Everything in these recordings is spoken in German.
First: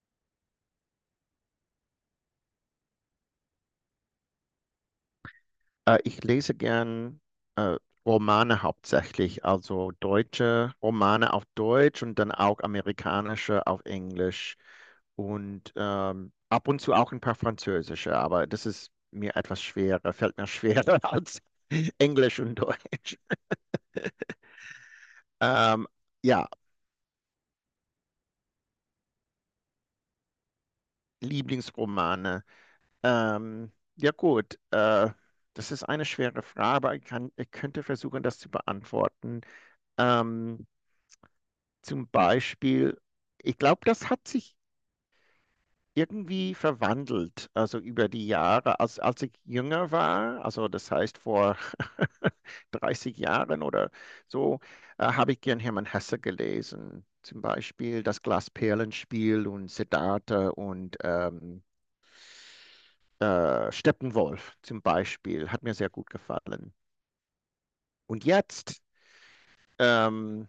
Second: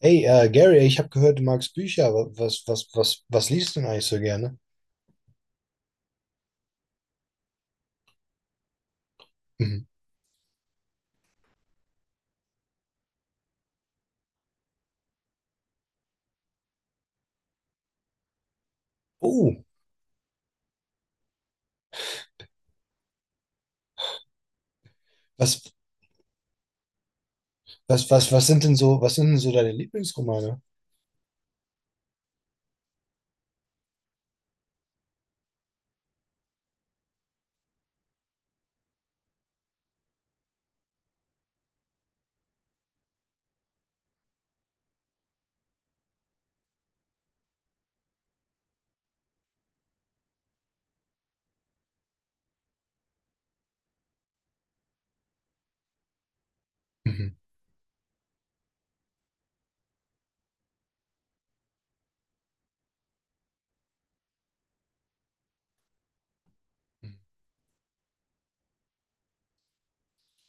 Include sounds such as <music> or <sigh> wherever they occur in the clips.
Hey, Gary, ich habe gehört, du magst Bücher. Was liest du denn eigentlich so gerne? Ich lese gern äh, Romane hauptsächlich, Mhm. also deutsche Romane auf Deutsch und dann auch amerikanische auf Englisch und ab und zu auch ein paar französische, aber das ist mir Oh, etwas schwerer, fällt mir schwerer <laughs> als Englisch und Deutsch. was, Ähm, ja, was sind denn so deine Lieblingsromane? Lieblingsromane. Ja gut, das ist eine schwere Frage, aber ich könnte versuchen, das zu beantworten. Ähm, Zum Beispiel, ich glaube, das hat sich irgendwie verwandelt, also über die Jahre, als ich jünger war, also das heißt vor <laughs> 30 Jahren oder so, habe ich gern Hermann Hesse gelesen. Mhm. Zum Beispiel das Glasperlenspiel und Siddhartha und Steppenwolf zum Beispiel, hat mir sehr gut gefallen. Und jetzt, ähm,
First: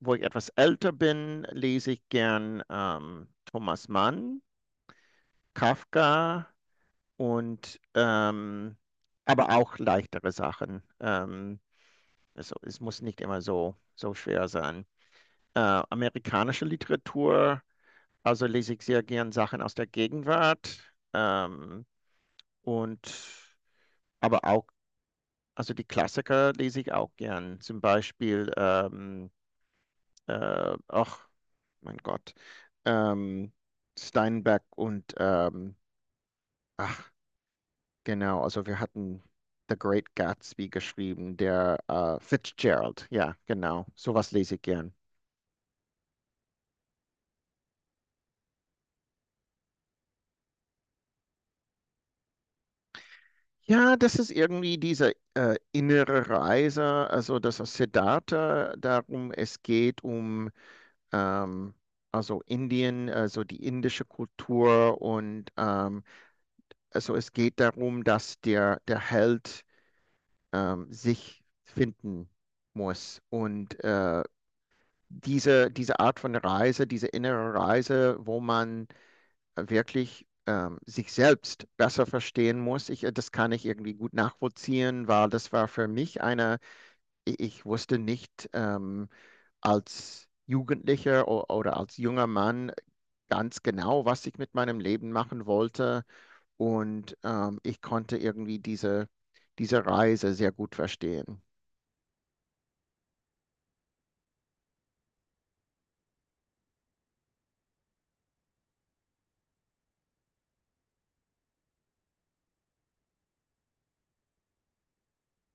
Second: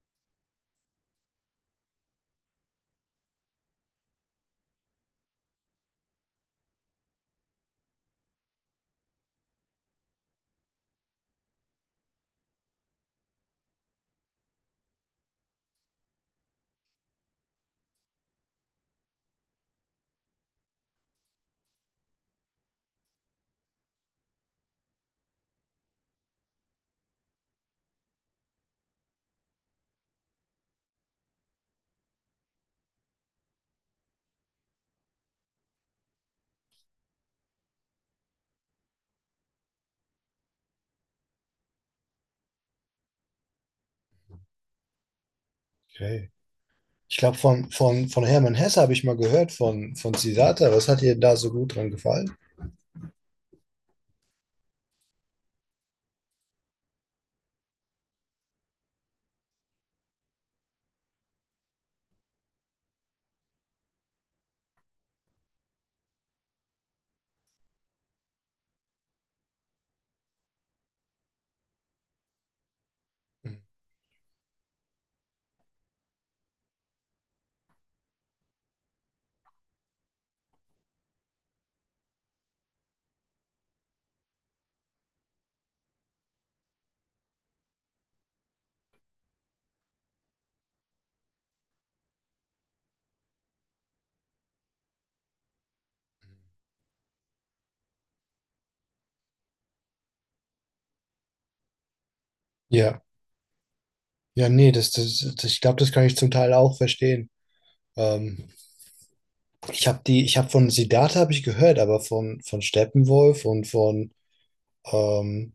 wo ich etwas älter bin, lese ich gern Thomas Mann, Kafka und aber auch leichtere Sachen. Also es muss nicht immer so schwer sein. Äh, Amerikanische Literatur, also lese ich sehr gern Sachen aus der Gegenwart. Ähm, und aber auch, also die Klassiker lese ich auch gern. Zum Beispiel, ach, mein Gott, ähm, Steinbeck und ach, genau, also wir hatten The Great Gatsby geschrieben, der Fitzgerald. Ja, genau, sowas lese ich gern. Okay. Ich glaube, von Hermann Hesse habe ich mal gehört, von Siddhartha. Was hat dir da so gut dran gefallen? Ja, das ist irgendwie diese innere Reise, also das ist Siddhartha, darum es geht um ähm, also Indien, also die indische Kultur und also es geht darum, dass der Held sich finden muss Mhm. und diese, diese Art von Reise, diese innere Reise, wo man wirklich sich selbst besser verstehen muss. Das kann ich irgendwie gut nachvollziehen, weil das war für mich eine, ich wusste nicht als Jugendlicher oder als junger Mann ganz genau, was ich mit meinem Leben machen wollte. Und ich konnte irgendwie diese Reise sehr gut verstehen. Ja, ja, nee, ich glaube, das kann ich zum Teil auch verstehen. Ähm, ich habe von Siddhartha habe ich gehört, aber von Steppenwolf und von ähm,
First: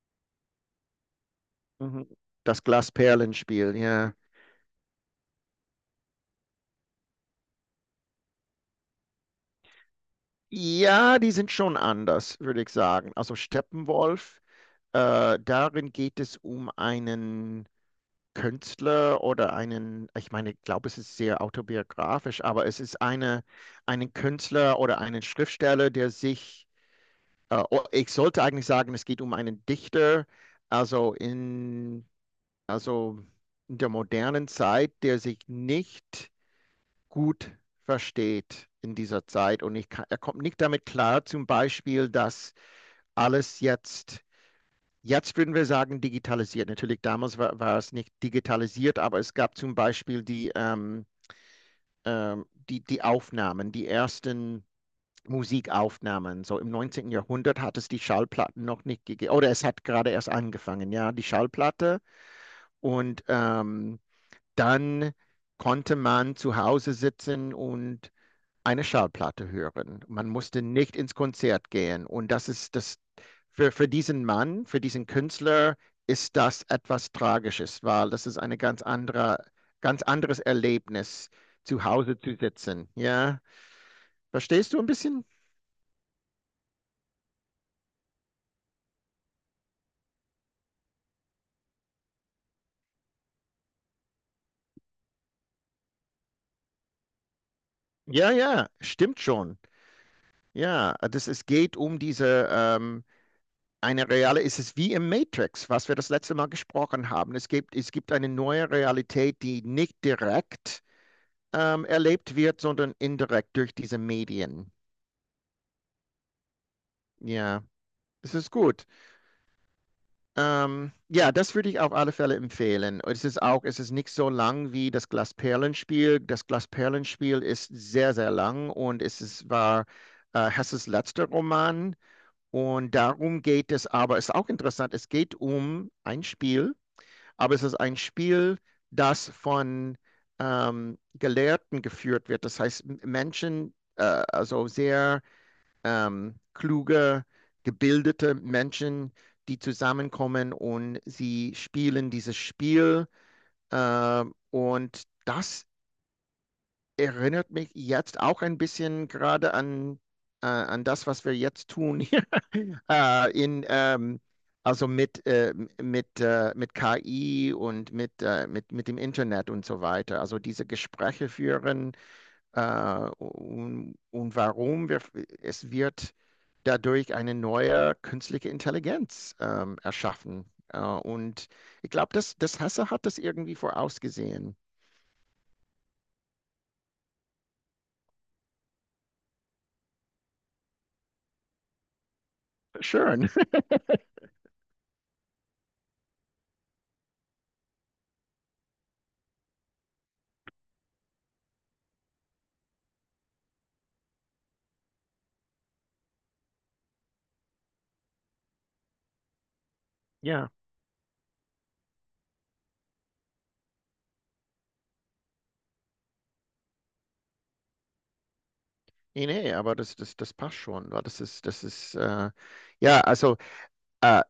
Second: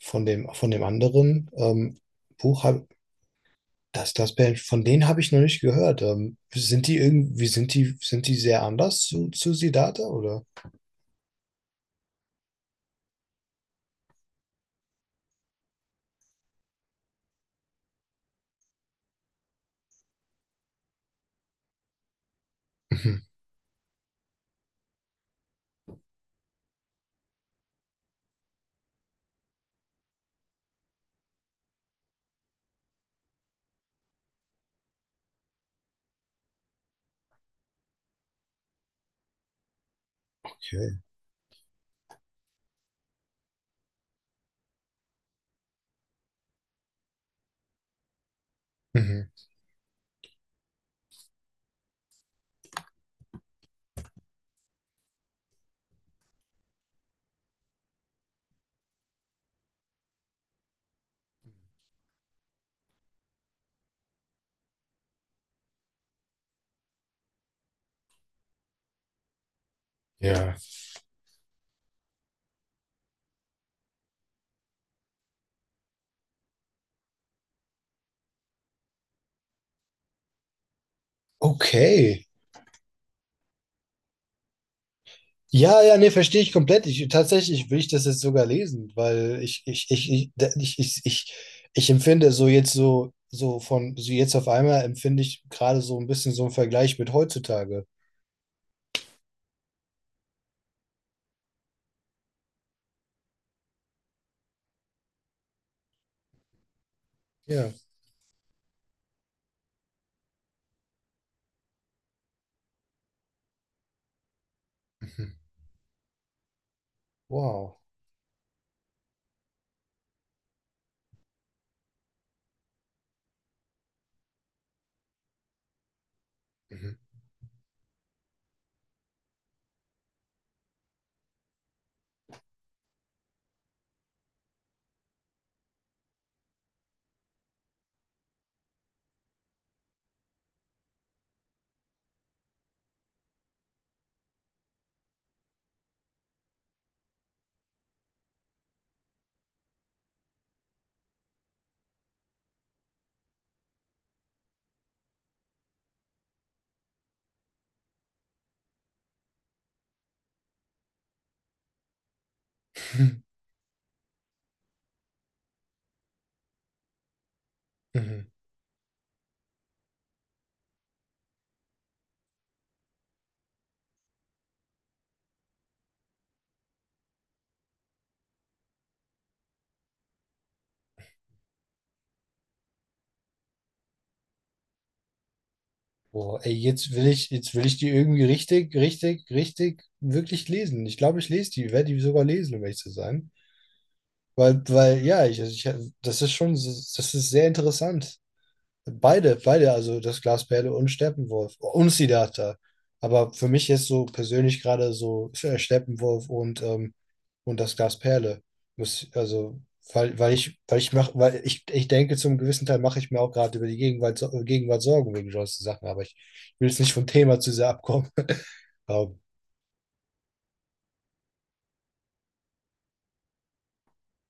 von dem anderen Mhm. Buch Das habe Glasperlenspiel, ja. das Band, von denen habe ich noch nicht gehört. Sind die irgendwie, sind die sehr anders zu Siddhartha oder? Ja, die sind schon anders, würde ich sagen. Also Steppenwolf, darin geht es um einen Künstler oder einen, ich meine, ich glaube, es ist sehr autobiografisch, aber es ist Mhm. eine, einen Künstler oder einen Schriftsteller, der sich, oh, ich sollte eigentlich sagen, es geht um einen Dichter, also in, also in der modernen Zeit, der sich nicht gut versteht in dieser Zeit und ich kann, er kommt nicht damit Okay. klar, zum Beispiel, dass alles jetzt würden wir sagen digitalisiert. Natürlich damals war es nicht digitalisiert, aber Mhm. es gab zum Beispiel die Aufnahmen, die ersten Musikaufnahmen. So im 19. Jahrhundert hat es die Schallplatten noch nicht gegeben, oder es hat gerade erst angefangen, ja, die Schallplatte. Und dann konnte man zu Hause sitzen und eine Schallplatte hören. Man Ja. musste nicht ins Konzert gehen. Und das ist das für diesen Mann, für diesen Künstler ist das etwas Tragisches, weil das ist eine ganz andere, ganz anderes Erlebnis, zu Hause Okay. zu sitzen. Ja, verstehst du ein bisschen? Ja, ja, nee, verstehe ich komplett. Ich, tatsächlich will ich das jetzt sogar lesen, weil ich, da- ich empfinde so jetzt so, so von, so jetzt auf einmal empfinde ich gerade so ein bisschen so einen Vergleich mit heutzutage. Ja, ja, stimmt schon. Ja, das, es geht um diese, eine reale, es ist wie im Matrix, was wir das letzte Mal gesprochen haben. Ja. Es gibt eine neue Realität, die nicht direkt erlebt wird, sondern indirekt durch diese Medien. Mhm. Ja, Wow. es ist gut. Ja, das würde ich auf alle Fälle empfehlen. Es ist auch, es ist nicht so lang wie das Glasperlenspiel. Das Mhm. Glasperlenspiel ist sehr, sehr lang und es ist, war Hesses letzter Roman. Und darum geht es aber, es ist auch interessant, es geht um ein Spiel, aber es ist ein Spiel, das von Gelehrten geführt wird. Das heißt, Menschen, also sehr kluge, gebildete Menschen, die zusammenkommen und sie spielen dieses Spiel. Äh, und das erinnert mich jetzt auch ein bisschen gerade an, an das, was wir jetzt tun hier <laughs> <laughs> in also mit KI und mit, Mhm. Mit dem Internet und so weiter. Also diese Gespräche führen und warum wir, es wird dadurch eine neue künstliche Intelligenz erschaffen. Und ich glaube, das Hesse hat das irgendwie vorausgesehen. Boah, ey, jetzt will ich die irgendwie richtig, wirklich lesen. Ich glaube, ich lese die, werde die sogar lesen, um ehrlich zu Schön. sein. <laughs> Ja, ich, das ist schon, das ist sehr interessant. Beide, also das Glasperle und Steppenwolf und Siddhartha. Aber für mich jetzt so persönlich gerade so Steppenwolf und das Glasperle. Muss, also, weil, weil Ja. ich, weil ich mach, weil ich, ich denke, zum gewissen Teil mache ich mir auch gerade über die Gegenwart, Gegenwart Sorgen wegen solchen Sachen, aber ich will jetzt nicht vom Thema zu sehr abkommen. <laughs> Aber, Nee, nee, aber das passt schon, wa? Das ist, ja, also äh,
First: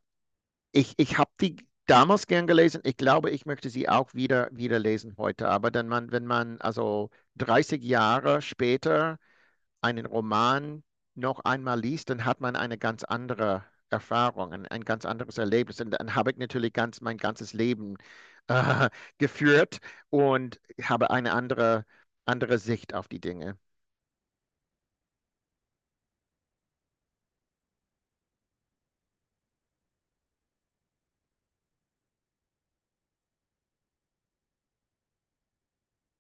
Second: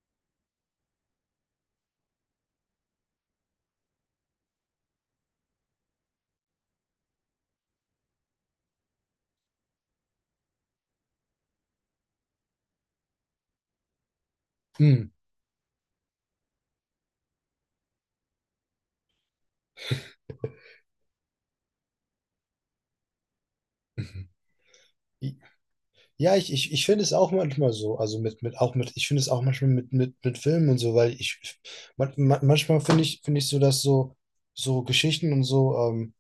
ich habe die damals gern gelesen. Ich glaube, ich möchte sie auch wieder lesen heute. Aber dann man, wenn man also 30 Jahre später einen Roman noch einmal liest, dann hat man eine ganz andere Erfahrung, ein ganz hm. anderes Erlebnis. Und dann habe ich natürlich ganz mein ganzes Leben äh, <laughs> geführt und habe eine andere, andere Sicht auf die Dinge. Ja, ich finde es auch manchmal so, also ich finde es auch manchmal mit Filmen und so, weil ich, manchmal finde ich so, dass so, so Geschichten und so,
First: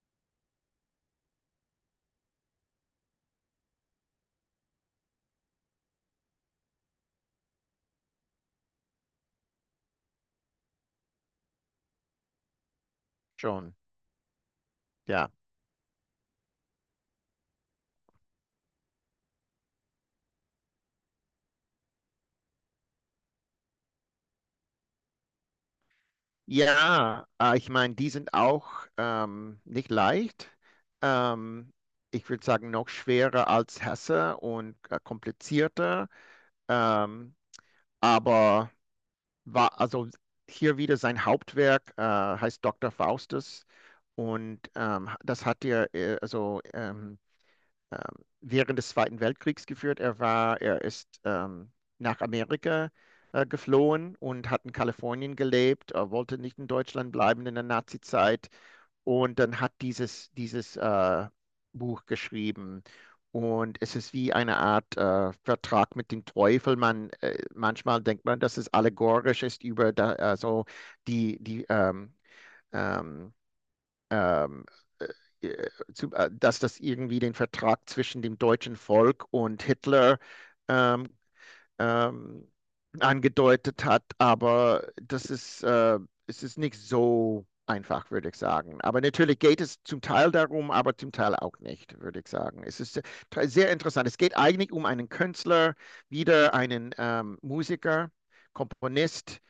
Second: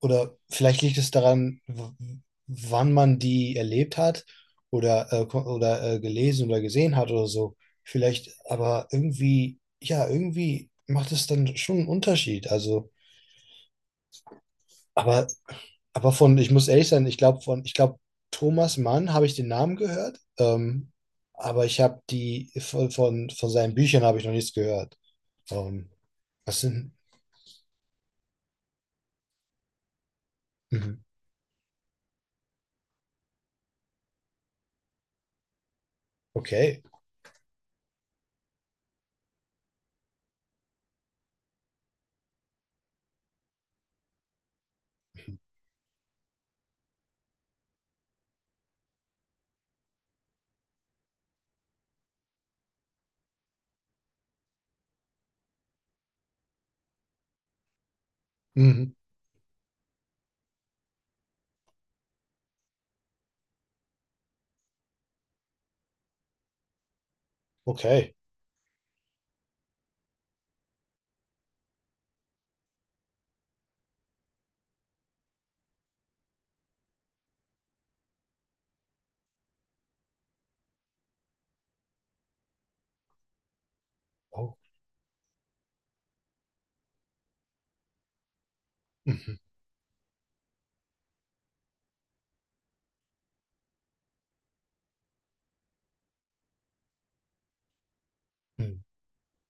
oder vielleicht liegt es daran, wann man die erlebt hat oder, gelesen oder gesehen hat oder so, vielleicht, aber irgendwie, ja, irgendwie macht es dann schon einen Unterschied, also, Schon, aber ja. aber von, ich muss ehrlich sein, ich glaube, Thomas Mann habe ich den Namen gehört, aber ich habe die von seinen Büchern habe ich noch nichts gehört. Ähm, was sind? Ja, ich meine, die sind auch nicht leicht. Mhm. Ähm, Ich würde sagen, noch schwerer als Hesse und komplizierter. Okay. Ähm, aber war also hier wieder sein Hauptwerk heißt Dr. Faustus und das hat er ähm, während des Zweiten Weltkriegs geführt. Er war, er ist nach Amerika geflohen und hat in Kalifornien gelebt, wollte nicht in Deutschland bleiben in der Nazi-Zeit Mhm. und dann hat dieses, dieses Buch geschrieben. Und es ist wie eine Art Vertrag mit dem Teufel. Manchmal Okay. denkt man, dass es allegorisch ist über da, also die, die ähm, ähm, dass das irgendwie den Vertrag zwischen dem deutschen Volk und Hitler ähm, ähm, angedeutet hat, Oh. aber das ist, es ist nicht so einfach, würde ich sagen. Aber Mhm. natürlich geht es zum Teil darum, aber zum Teil auch nicht, würde ich sagen. Es ist sehr, sehr interessant. Es geht eigentlich um einen Künstler, wieder einen Musiker, Mhm. Komponist,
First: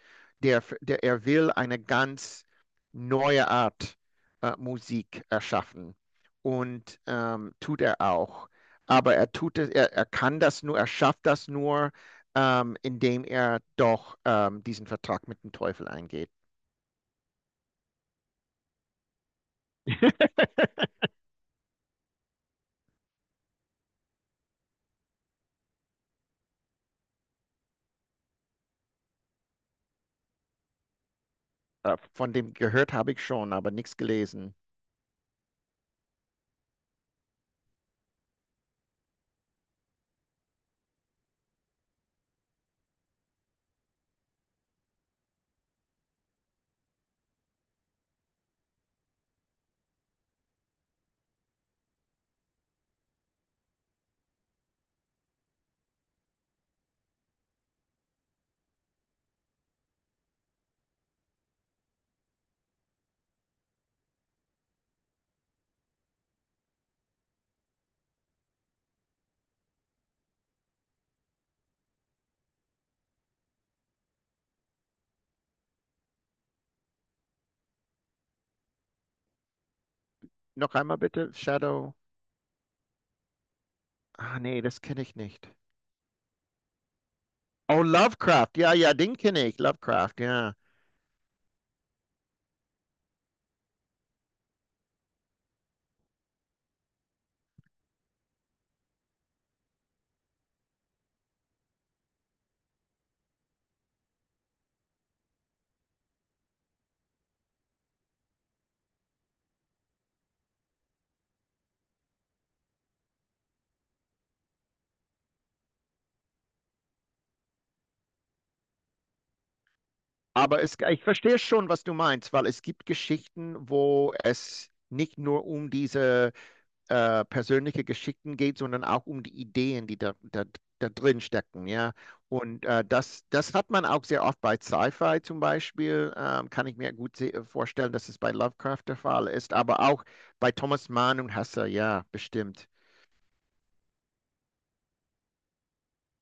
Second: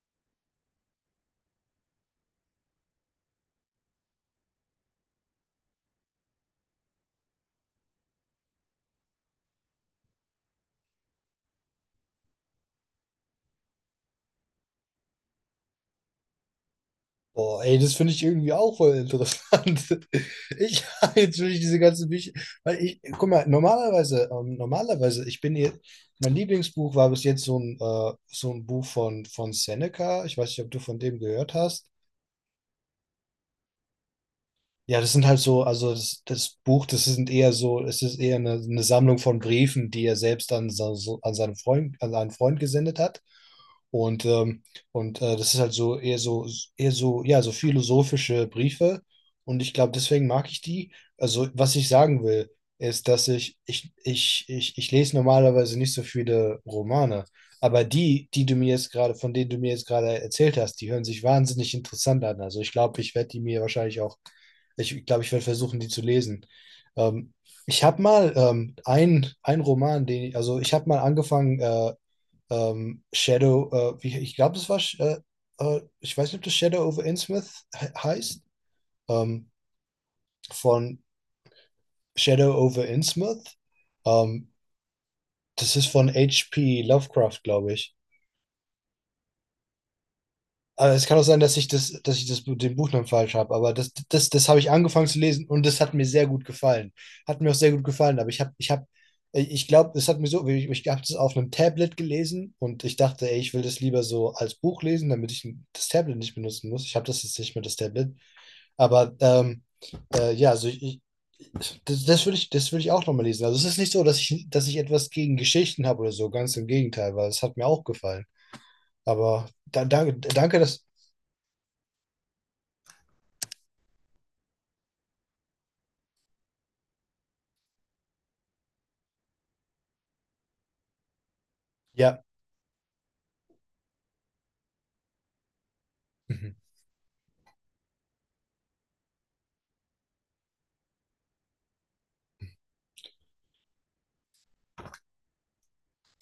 der, der er will eine ganz neue Art Musik erschaffen. Und tut er auch. Aber er tut es, er kann das nur, er schafft das nur, indem er doch diesen Vertrag mit dem Teufel eingeht. Boah, ey, das finde ich irgendwie auch voll interessant. <laughs> Ich <laughs> jetzt will ich diese ganzen Bücher, weil ich, guck mal, normalerweise, ich bin hier, mein Lieblingsbuch war bis jetzt so ein Buch von Seneca. Ich weiß nicht, ob du von dem gehört hast. Von dem gehört habe ich schon, aber nichts gelesen. Ja, das sind halt so, das Buch, das sind eher so, es ist eher eine Sammlung von Briefen, die er selbst an, an seinen Freund gesendet hat. Und, das ist halt so eher so, eher so, ja, so philosophische Briefe. Und ich glaube, deswegen mag ich die. Also, was ich sagen will, ist, dass ich lese normalerweise nicht so viele Romane. Aber die du mir jetzt gerade, von denen du mir jetzt gerade erzählt hast, die hören sich wahnsinnig interessant an. Also ich glaube, ich glaube, ich werde versuchen, die zu lesen. Ähm, ich habe mal ein Roman, den ich, also ich habe mal angefangen, Shadow, ich glaube, ich weiß nicht, ob das Shadow over Innsmouth heißt, ähm, Noch von einmal bitte, Shadow. Shadow over Innsmouth. Ah, Ähm, nee, das kenne ich nicht. das ist von H. P. Lovecraft, glaube Oh, ich. Lovecraft. Ja, ja, den kenne ich. Lovecraft, ja. Aber es kann auch sein, dass dass ich das, den Buchnamen falsch habe, aber das habe ich angefangen zu lesen und das hat mir sehr gut gefallen. Hat mir auch sehr gut gefallen, aber ich glaube, es hat mir so, ich habe das auf einem Tablet gelesen und ich dachte, ey, ich will das lieber so als Buch lesen, damit ich das Tablet nicht benutzen muss. Ich habe das jetzt nicht mehr, das Tablet. Aber ja, also ich, das würde ich, das würde ich auch nochmal lesen. Also es ist nicht so, dass dass ich etwas gegen Geschichten habe oder so, ganz im Gegenteil, weil es hat mir auch gefallen. Aber da, danke, Aber dass, ich verstehe schon, was du meinst, weil es gibt Geschichten, wo es nicht nur um diese persönliche Geschichten geht, sondern auch um die Ideen, die da drin stecken, ja. ja. Und das, das hat man auch sehr oft bei Sci-Fi zum Beispiel, Mhm. kann ich mir gut vorstellen, dass es bei Lovecraft der Fall ist, aber auch bei Thomas Mann und Hesse, ja, bestimmt.